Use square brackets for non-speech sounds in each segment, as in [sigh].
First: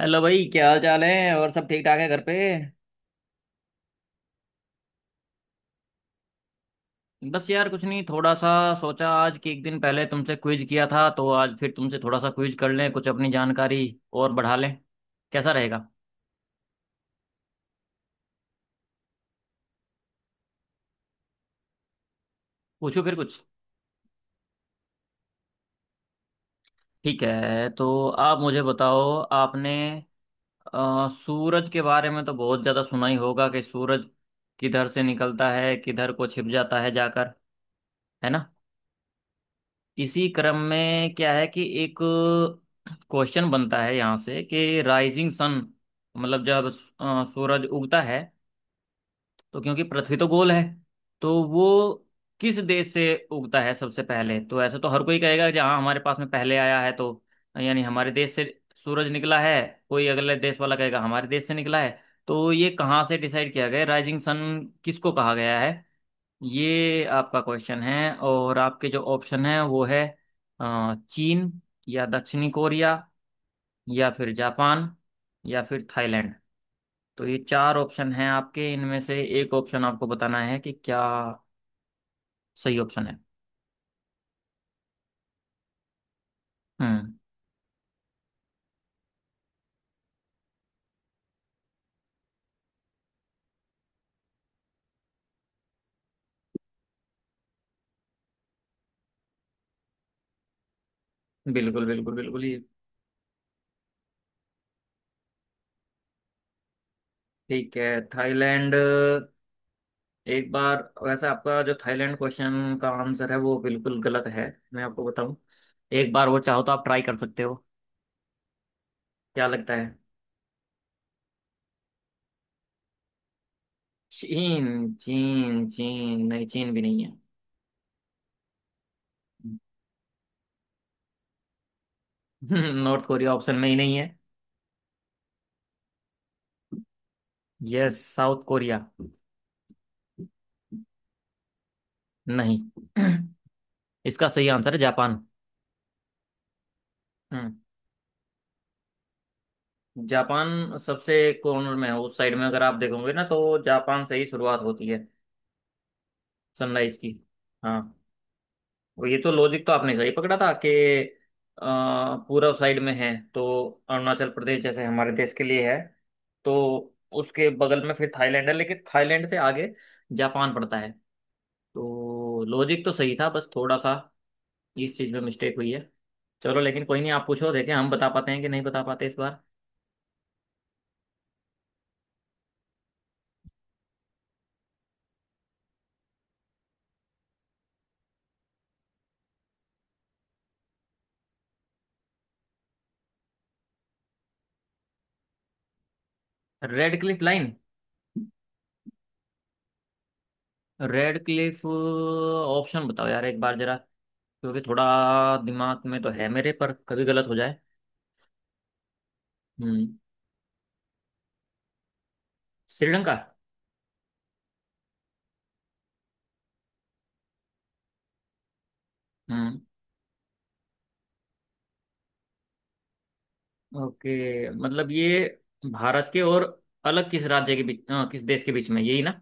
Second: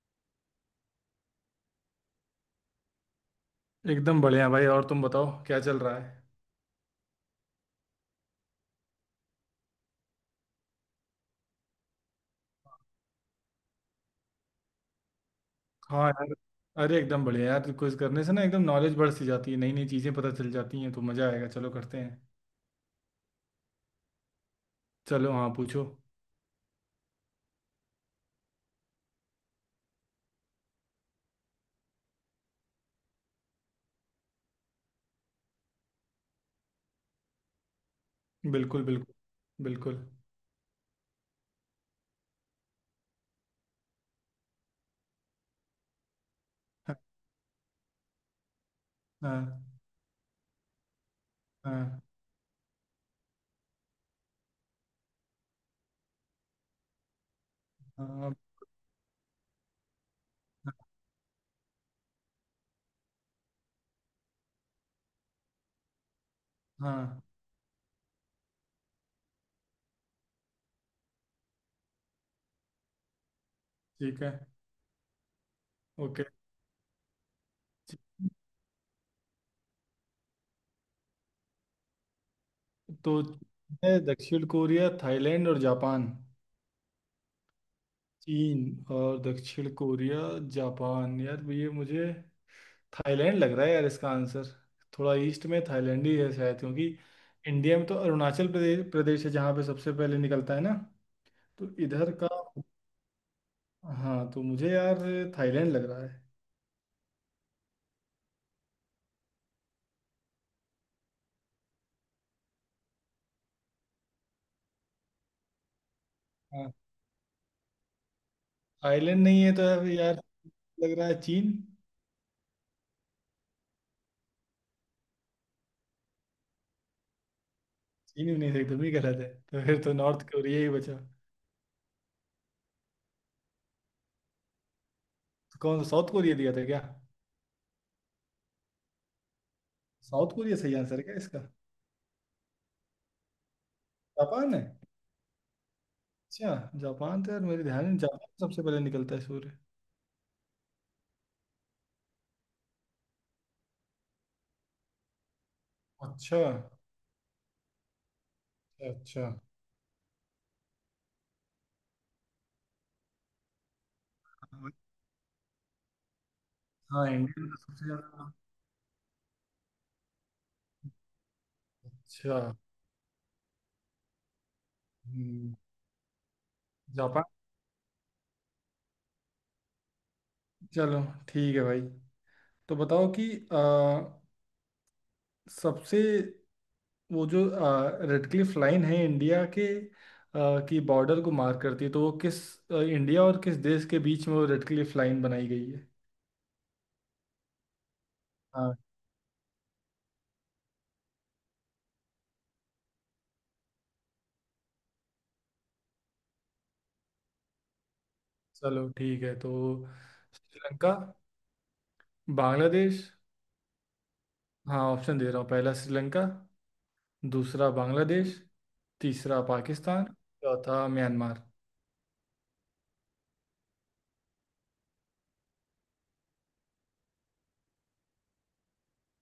Hello भाई, क्या हाल चाल है? और सब ठीक ठाक है घर पे? एकदम बढ़िया भाई। और तुम बताओ क्या चल रहा है। बस यार कुछ नहीं, थोड़ा सा सोचा आज कि एक दिन पहले तुमसे क्विज किया था तो आज फिर तुमसे थोड़ा सा क्विज कर लें, कुछ अपनी जानकारी और बढ़ा लें। कैसा रहेगा? हाँ यार। अरे एकदम बढ़िया यार, क्विज करने से ना एकदम नॉलेज बढ़ सी जाती है, नई नई चीज़ें पता चल जाती हैं, तो मज़ा आएगा, चलो करते हैं। पूछो फिर कुछ। चलो, हाँ, पूछो। ठीक है, तो आप मुझे बताओ, आपने सूरज के बारे में तो बहुत ज़्यादा सुना ही होगा कि सूरज किधर से निकलता है, किधर को छिप जाता है जाकर, है ना? बिल्कुल, बिल्कुल, बिल्कुल। इसी क्रम में क्या है कि एक क्वेश्चन बनता है यहाँ से कि राइजिंग सन, मतलब जब हाँ, सूरज उगता है, तो हाँ, क्योंकि पृथ्वी तो गोल है, तो हाँ, वो किस देश से उगता है सबसे पहले? तो ऐसा तो हर कोई कहेगा जहाँ हमारे पास में पहले आया है, तो यानी हमारे देश हाँ, से सूरज निकला है। कोई अगले देश वाला कहेगा हमारे देश से निकला है। तो ये कहाँ से डिसाइड किया गया, राइजिंग सन किसको कहा गया है? ये हाँ, आपका क्वेश्चन है। और आपके जो ऑप्शन है वो है चीन, या दक्षिणी कोरिया, या ठीक है। फिर जापान, या फिर ओके। थाईलैंड। तो ये चार ऑप्शन हैं आपके, इनमें से एक ऑप्शन आपको बताना है कि क्या सही ऑप्शन है। तो है दक्षिण कोरिया, थाईलैंड और जापान, हम्म। चीन, और दक्षिण कोरिया। जापान। यार, ये मुझे थाईलैंड लग रहा है यार इसका आंसर। थोड़ा ईस्ट में थाईलैंड ही है शायद, क्योंकि इंडिया में तो अरुणाचल प्रदेश प्रदेश है जहाँ पे सबसे पहले निकलता है ना। तो बिल्कुल इधर बिल्कुल का। बिल्कुल, ये हाँ, तो मुझे यार थाईलैंड लग रहा है। ठीक है। थाईलैंड? एक बार, वैसे आपका जो थाईलैंड क्वेश्चन का आंसर है वो बिल्कुल गलत है। मैं आपको बताऊं, एक बार वो चाहो तो हाँ, आप ट्राई कर सकते हो। थाईलैंड नहीं क्या है तो लगता है? अब यार। लग रहा है चीन। चीन? चीन, चीन नहीं, चीन भी नहीं है। चीन भी नहीं था, तुम ही कह रहे थे, तो फिर तो नॉर्थ कोरिया ही बचा तो। [laughs] नॉर्थ कोरिया ऑप्शन में ही नहीं है। कौन सा? साउथ कोरिया दिया था क्या? Yes, south Korea? South Korea सही आंसर है क्या इसका? नहीं। [clears throat] इसका सही जापान है? आंसर है जापान। अच्छा। जापान तो यार हम्म। मेरे ध्यान में जापान सबसे पहले निकलता है सूर्य। जापान सबसे कॉर्नर में है उस साइड में, अगर आप देखोगे ना तो जापान से ही शुरुआत होती है अच्छा। सनराइज की। हाँ, और ये अच्छा। तो लॉजिक तो आपने सही पकड़ा था कि पूर्व साइड में है, तो अरुणाचल प्रदेश अच्छा। जैसे हमारे देश के लिए है। तो हाँ, उसके इंडियन का बगल सबसे में फिर ज्यादा। थाईलैंड है, लेकिन थाईलैंड से आगे जापान पड़ता है। अच्छा। तो लॉजिक तो सही था, बस थोड़ा सा इस चीज़ में हम्म, मिस्टेक हुई है। चलो लेकिन कोई नहीं, जापान। आप पूछो, देखें हम बता पाते हैं कि नहीं बता पाते इस बार। चलो ठीक है भाई। तो बताओ कि सबसे, वो जो रेडक्लिफ लाइन है, इंडिया के की बॉर्डर को मार्क करती है, तो वो किस इंडिया और किस देश के बीच में वो रेडक्लिफ लाइन बनाई गई है? रेड क्लिफ लाइन, हाँ। रेड क्लिफ, ऑप्शन बताओ यार एक बार जरा, क्योंकि थोड़ा दिमाग में तो है मेरे, पर कभी गलत हो जाए। चलो ठीक है तो। हम्म। श्रीलंका, बांग्लादेश। श्रीलंका? हाँ, ऑप्शन दे रहा हूँ। पहला श्रीलंका, दूसरा बांग्लादेश, तीसरा हम्म। पाकिस्तान, चौथा म्यांमार। ओके, मतलब ये भारत के और अलग किस राज्य के बीच, किस देश के बीच में, यही ना?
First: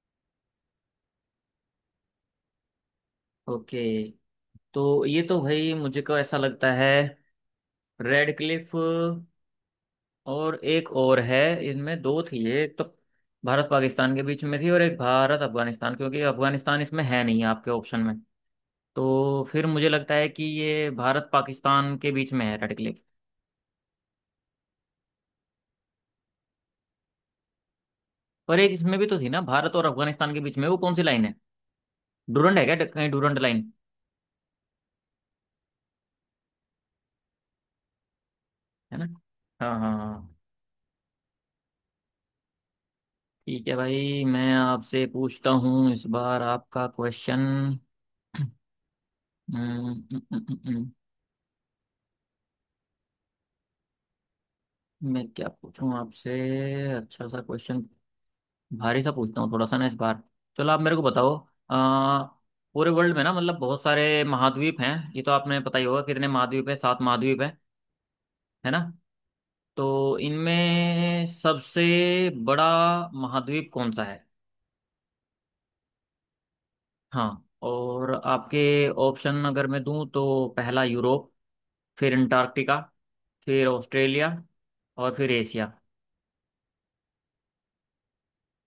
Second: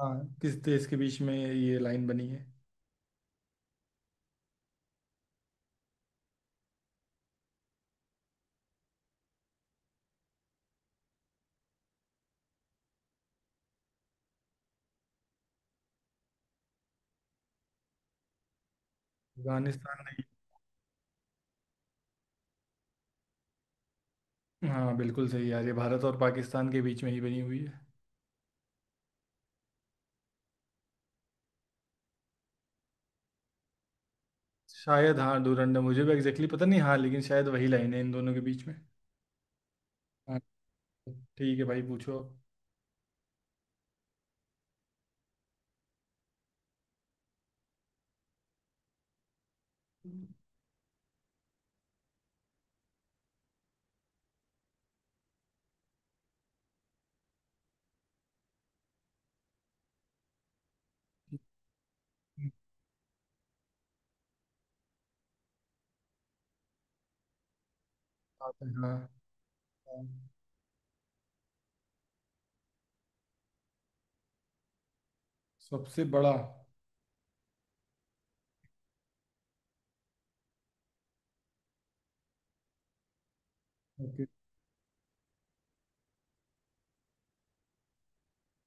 हाँ, किस देश के बीच में ये लाइन बनी है? ओके। तो ये तो भाई मुझे को ऐसा लगता है, रेड क्लिफ, और एक और है, इनमें दो थी, एक तो भारत पाकिस्तान के बीच में थी और एक भारत अफगानिस्तान, क्योंकि अफगानिस्तान इसमें है नहीं आपके ऑप्शन में, तो फिर मुझे अफगानिस्तान लगता नहीं। है कि ये भारत पाकिस्तान के बीच में है, रेड क्लिफ। हाँ, बिल्कुल सही यार, ये भारत और पाकिस्तान के बीच में ही बनी हुई है। पर एक इसमें भी तो थी ना, भारत और अफगानिस्तान के बीच में, वो कौन सी लाइन है? डूरंड है क्या? कहीं डूरंड लाइन, शायद, हाँ डोरंडम, मुझे भी एग्जैक्टली exactly पता नहीं, हाँ लेकिन शायद वही लाइन है इन दोनों के बीच में। है ना? हाँ हाँ हाँ। हाँ, ठीक है भाई, पूछो। ठीक है भाई, मैं आपसे पूछता हूँ इस बार आपका क्वेश्चन। [clears throat] मैं क्या पूछूं आपसे? अच्छा सा क्वेश्चन, भारी सा पूछता हूँ थोड़ा सा ना इस बार। चलो आप मेरे को बताओ, आ, पूरे वर्ल्ड में ना, मतलब बहुत सारे महाद्वीप हैं, ये तो आपने पता ही होगा, कितने महाद्वीप हैं? सात महाद्वीप हैं, आप। है ना? हाँ। तो हाँ। इनमें सबसे बड़ा महाद्वीप कौन सा है? सबसे बड़ा। हाँ। और आपके ऑप्शन अगर मैं दूं तो पहला यूरोप, फिर अंटार्कटिका, फिर ओके। ऑस्ट्रेलिया, और फिर एशिया।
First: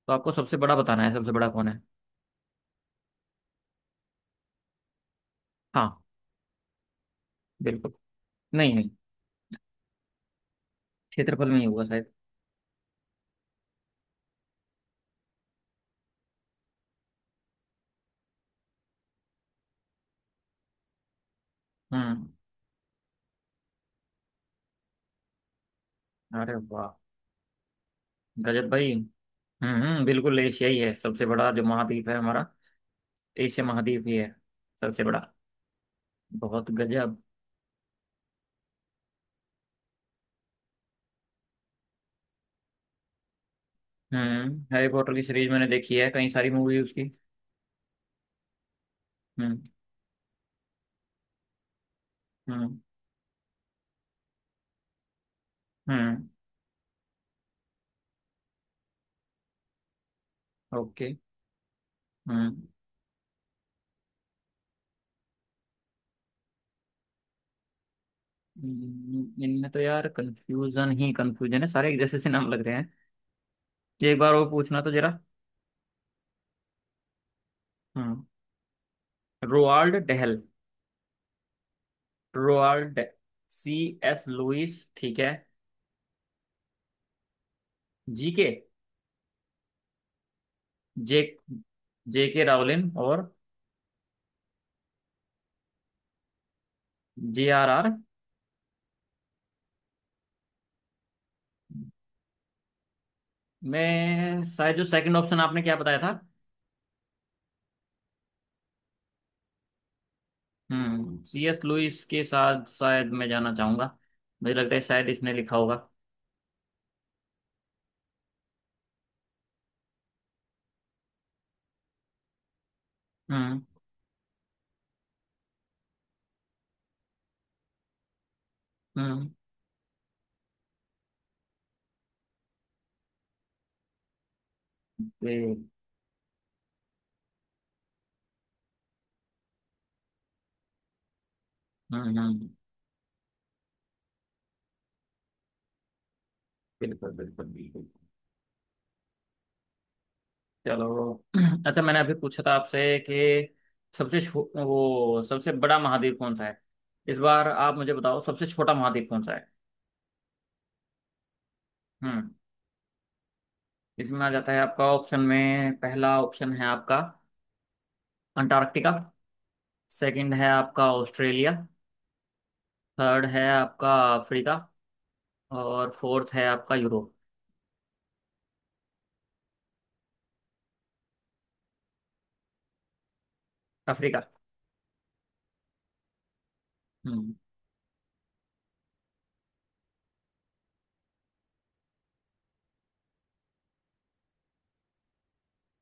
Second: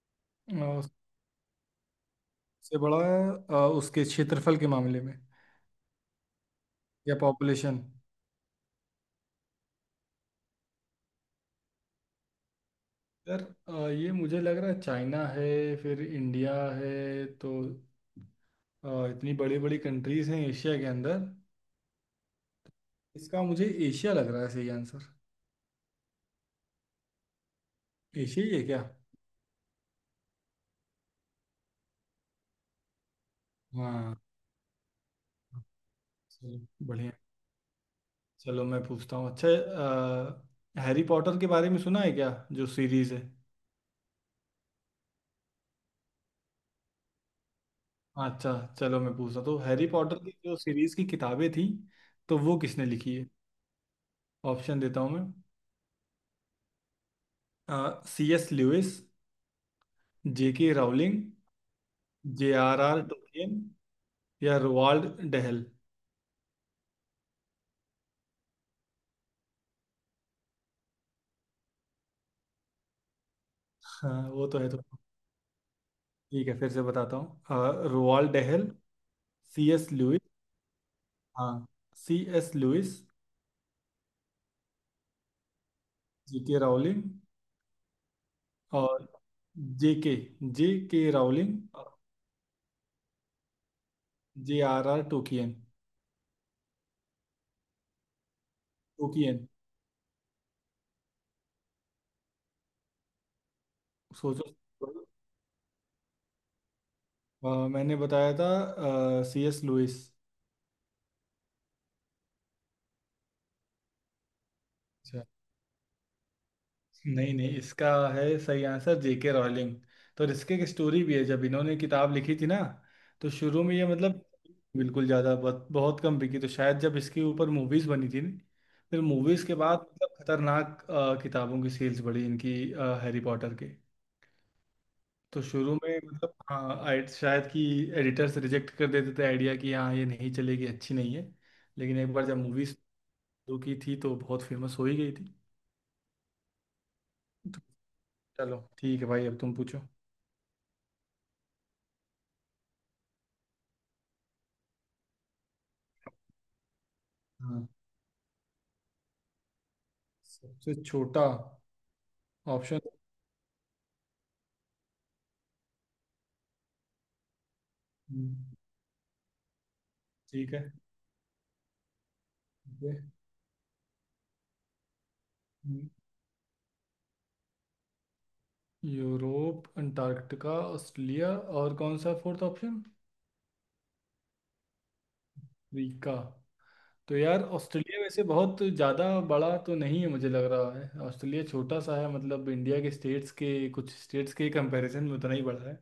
तो आपको सबसे बड़ा अ, बताना है, सबसे बड़ा कौन है? सबसे बड़ा? उसके क्षेत्रफल के मामले में हाँ। या पॉपुलेशन? बिल्कुल। नहीं नहीं, क्षेत्रफल में ही होगा शायद। यार, ये मुझे लग रहा है चाइना है, फिर इंडिया है तो। इतनी बड़ी बड़ी कंट्रीज हैं एशिया के अंदर। हम्म। इसका मुझे एशिया लग रहा है सही आंसर। अरे वाह! एशिया ही है गजब क्या? भाई! हम्म, बिल्कुल, एशिया ही है सबसे बड़ा जो महाद्वीप है हमारा, एशिया महाद्वीप ही हाँ, है सबसे बड़ा। चलो। बहुत बढ़िया। गजब। चलो मैं पूछता हूँ अच्छा। हैरी पॉटर के बारे में सुना है क्या, जो सीरीज है? हम्म, हैरी पॉटर की सीरीज मैंने देखी है, कई सारी मूवी उसकी। अच्छा, चलो मैं पूछता हूँ। हम्म। तो हैरी पॉटर की जो सीरीज की किताबें थी, तो वो हम्म। किसने लिखी है? ऑप्शन देता हूँ मैं। हम्म। सी एस ल्यूइस, जे के ओके। रावलिंग, जे हम्म। आर आर टोकिन, या रोवाल्ड डहल। इनमें तो यार कंफ्यूजन ही कंफ्यूजन है, सारे एक जैसे से नाम लग रहे हैं। एक हाँ बार वो वो तो है पूछना तो। तो जरा। ठीक है, फिर से बताता हूँ। हम्म। Roald Dahl, C S Roald Lewis. Dahl, हाँ, C S Lewis, Roald, C S Lewis, ठीक है। जे के राउलिंग जी के, और जे के। जे के जे, राउलिंग, जे के रावलिन, और J R R Tolkien J R R. Tolkien मैं सोचो। शायद, जो सेकंड ऑप्शन आपने क्या बताया था। मैंने बताया था सी एस लुइस। हम्म, सी एस लुइस के साथ शायद मैं जाना चाहूंगा, मुझे लगता है शायद इसने लिखा होगा। नहीं, नहीं, इसका है सही आंसर जेके रॉलिंग। तो इसके की स्टोरी भी है, जब इन्होंने किताब लिखी थी ना। तो हम्म। शुरू में ये मतलब बिल्कुल ज़्यादा बहुत बहुत कम बिकी। तो शायद जब इसके ऊपर मूवीज़ बनी थी न, फिर हम्म। मूवीज़ के बाद मतलब खतरनाक किताबों की सेल्स बढ़ी इनकी, हैरी पॉटर के। तो ये- शुरू में मतलब हाँ, शायद कि एडिटर्स रिजेक्ट कर देते थे आइडिया कि हाँ ये नहीं चलेगी, अच्छी नहीं है। लेकिन एक हम्म। बार जब मूवीज़ शुरू की थी, तो बहुत फेमस हो ही गई थी। बिल्कुल बिल्कुल तो बिल्कुल। चलो, ठीक है भाई, अब तुम पूछो। चलो। [clears throat] अच्छा, मैंने अभी पूछा था आपसे कि वो सबसे बड़ा महाद्वीप कौन सा है, इस बार आप मुझे बताओ सबसे छोटा महाद्वीप कौन सा है। सबसे छोटा। हम्म। ऑप्शन। इसमें आ जाता है आपका ऑप्शन में, पहला ऑप्शन है आपका अंटार्कटिका, सेकंड है ठीक है। आपका ऑस्ट्रेलिया, ठीक है। थर्ड है आपका अफ्रीका, और फोर्थ है आपका यूरोप। यूरोप, अंटार्कटिका, ऑस्ट्रेलिया और कौन सा फोर्थ ऑप्शन? अफ्रीका। अफ्रीका। तो हम्म। यार ऑस्ट्रेलिया वैसे बहुत ज़्यादा बड़ा तो नहीं है, मुझे लग रहा है ऑस्ट्रेलिया छोटा सा है, मतलब इंडिया के स्टेट्स के, कुछ स्टेट्स के कंपैरिजन में उतना ही बड़ा है।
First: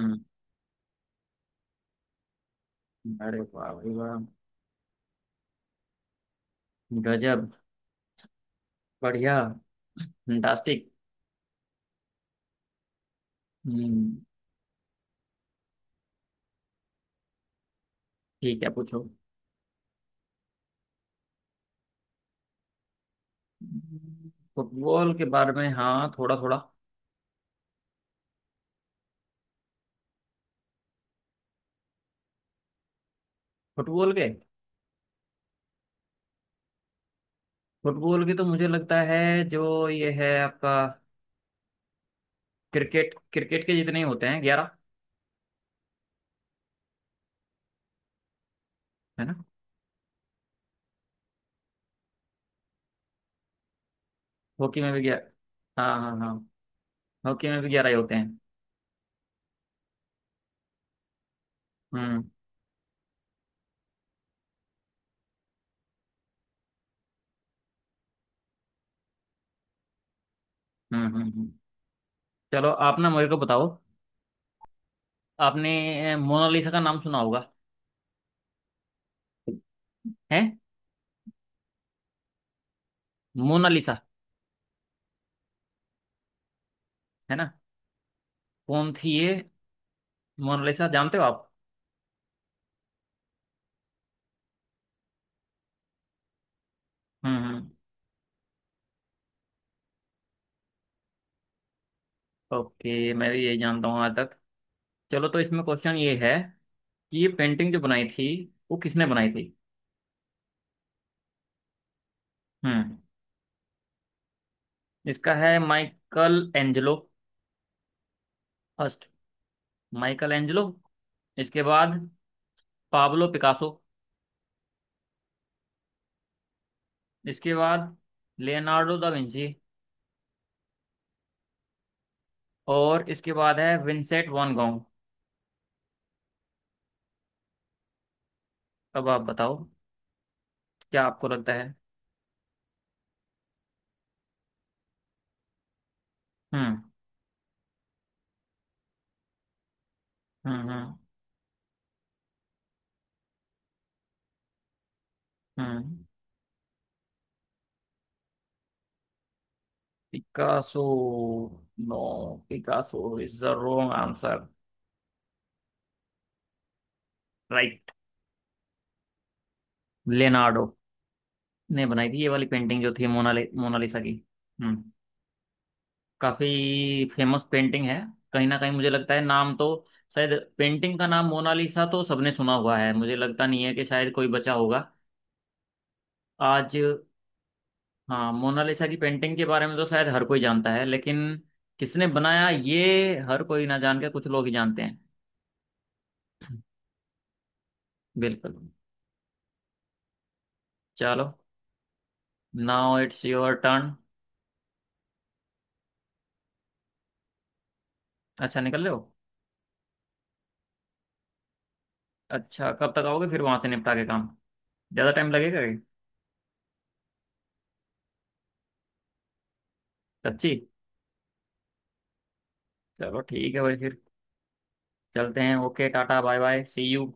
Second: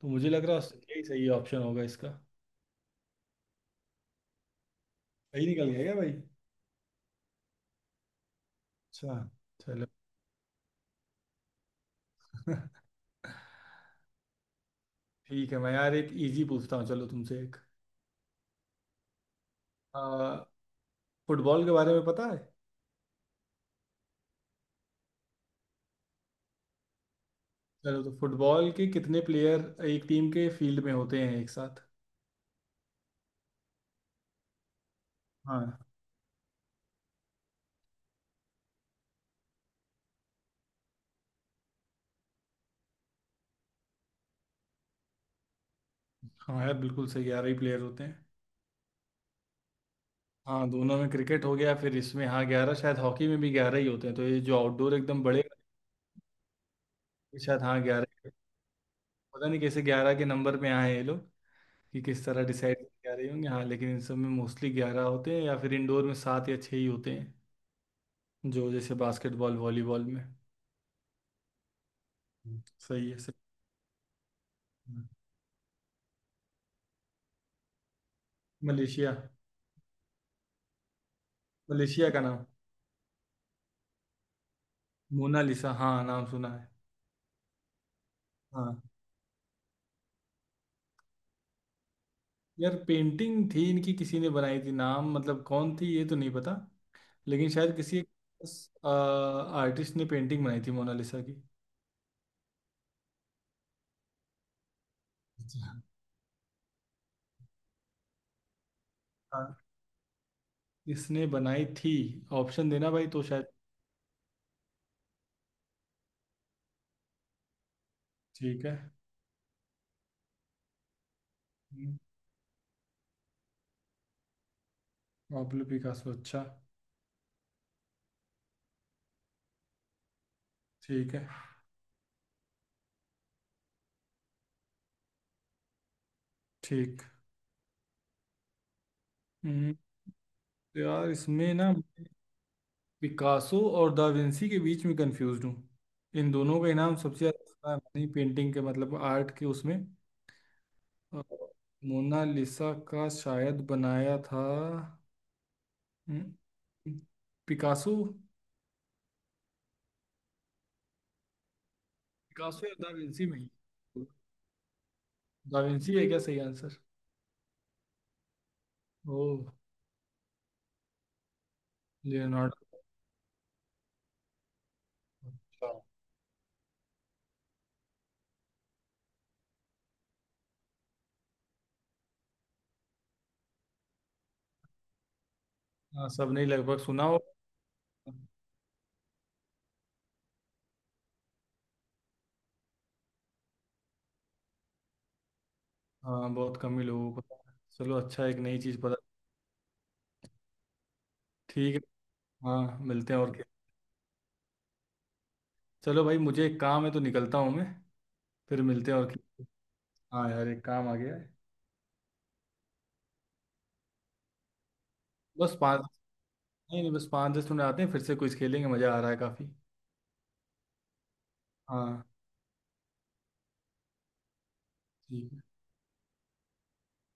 तो मुझे लग रहा है ऑस्ट्रेलिया ही सही ऑप्शन होगा इसका। अरे वाह भाई वाह! सही निकल गया क्या भाई? गजब। अच्छा। बढ़िया। चलो। फंटास्टिक। [laughs] हम्म। ठीक है, मैं यार एक इजी पूछता हूँ, चलो तुमसे एक। ठीक है, पूछो। आ, फुटबॉल के बारे में पता है? फुटबॉल के बारे में? हाँ, थोड़ा थोड़ा। चलो, तो फुटबॉल के कितने प्लेयर एक टीम के फील्ड में होते हैं एक साथ? फुटबॉल के, हाँ। फुटबॉल के तो मुझे लगता है जो ये है आपका, क्रिकेट, क्रिकेट के जितने ही होते हैं, 11। हाँ यार, बिल्कुल सही, 11 ही प्लेयर होते हैं। है ना? हाँ, दोनों में क्रिकेट हो गया, फिर इसमें हाँ 11, शायद हॉकी में भी 11 ही होते हैं, तो ये जो हॉकी में आउटडोर भी एकदम 11? बड़े हाँ हाँ हाँ, वाले, हॉकी में शायद भी हाँ 11 ही होते 11। हैं। पता नहीं कैसे 11 के नंबर पे आए हैं ये लोग, कि हम्म। किस तरह डिसाइड 11 होंगे। हाँ लेकिन इन सब में मोस्टली 11 होते हैं, या फिर इंडोर में सात या छः ही होते हैं। जो जैसे बास्केटबॉल, वॉलीबॉल में। हम्म। हम्म। हम्म। हम्म। चलो आप ना सही है। मेरे को बताओ, सही। आपने मोनालिसा का नाम सुना होगा। मलेशिया? है। मलेशिया का नाम? मोनालिसा, मोनालिसा, हाँ, नाम सुना है। है ना? हाँ कौन थी ये, मोनालिसा जानते हो आप? यार, पेंटिंग थी इनकी, किसी ने बनाई थी, नाम मतलब कौन थी ये तो नहीं पता। हम्म। लेकिन हम्म। शायद किसी एक आर्टिस्ट ने पेंटिंग बनाई थी मोनालिसा की। ओके, मैं भी यही जानता हूँ आज तक। चलो, तो इसमें अच्छा। क्वेश्चन ये है कि ये पेंटिंग जो बनाई थी, वो किसने बनाई हाँ, थी? इसने बनाई थी? ऑप्शन देना हम्म। भाई, तो शायद। इसका है माइकल एंजेलो ठीक है। फर्स्ट, माइकल एंजेलो, इसके हम्म, बाद पाब्लो पिकासो, पाब्लो पिकासो। अच्छा। इसके बाद लियोनार्डो दा विंची, ठीक है। और इसके बाद है विंसेंट वैन गॉग। ठीक। अब आप बताओ, हम्म, तो क्या यार आपको लगता इसमें ना है? पिकासो और दा विंसी के बीच में कंफ्यूज हूँ। इन दोनों का हम्म। इनाम सबसे ज्यादा नहीं पेंटिंग के, मतलब आर्ट के उसमें। Mm-hmm. अ, मोनालिसा का शायद बनाया था Mm. हम्म, पिकासो। पिकासो? नो, पिकासो या दा पिकासो विंची में इज द रॉन्ग ही। आंसर। दा विंची है क्या सही आंसर? राइट। ओ, लियोनार्डो ने बनाई थी ये वाली लियोनार्डो। पेंटिंग जो थी मोनालिसा की। हम्म, अच्छा। काफी फेमस पेंटिंग है, कहीं ना कहीं मुझे लगता है, नाम तो शायद, पेंटिंग का नाम मोनालिसा तो सबने सुना हुआ है, मुझे लगता नहीं है कि शायद कोई बचा होगा हाँ, सबने ही आज। लगभग सुना हो। हाँ, मोनालिसा की पेंटिंग के बारे में तो शायद हर कोई जानता है, लेकिन किसने बनाया ये हर कोई ना जान के, कुछ लोग ही जानते हैं। हाँ, बहुत कम ही लोगों को पता है। चलो, अच्छा एक बिल्कुल। नई चीज़ पता। चलो। ठीक है। हाँ, नाउ मिलते हैं इट्स और क्या। Your turn. चलो भाई, मुझे एक काम है तो निकलता हूँ मैं। अच्छा, फिर निकल मिलते रहे हैं हो? और खेलते हैं। हाँ यार, एक काम आ गया है। अच्छा, कब तक आओगे फिर वहां से निपटा के काम? ज्यादा टाइम बस लगेगा क्या? पाँच। नहीं, नहीं, बस 5-10 मिनट, आते हैं फिर से कुछ खेलेंगे, मज़ा आ रहा है काफ़ी। सच्ची? हाँ। चलो ठीक है भाई, फिर चलते ठीक। हैं। Okay, ta ta, bye bye, see you.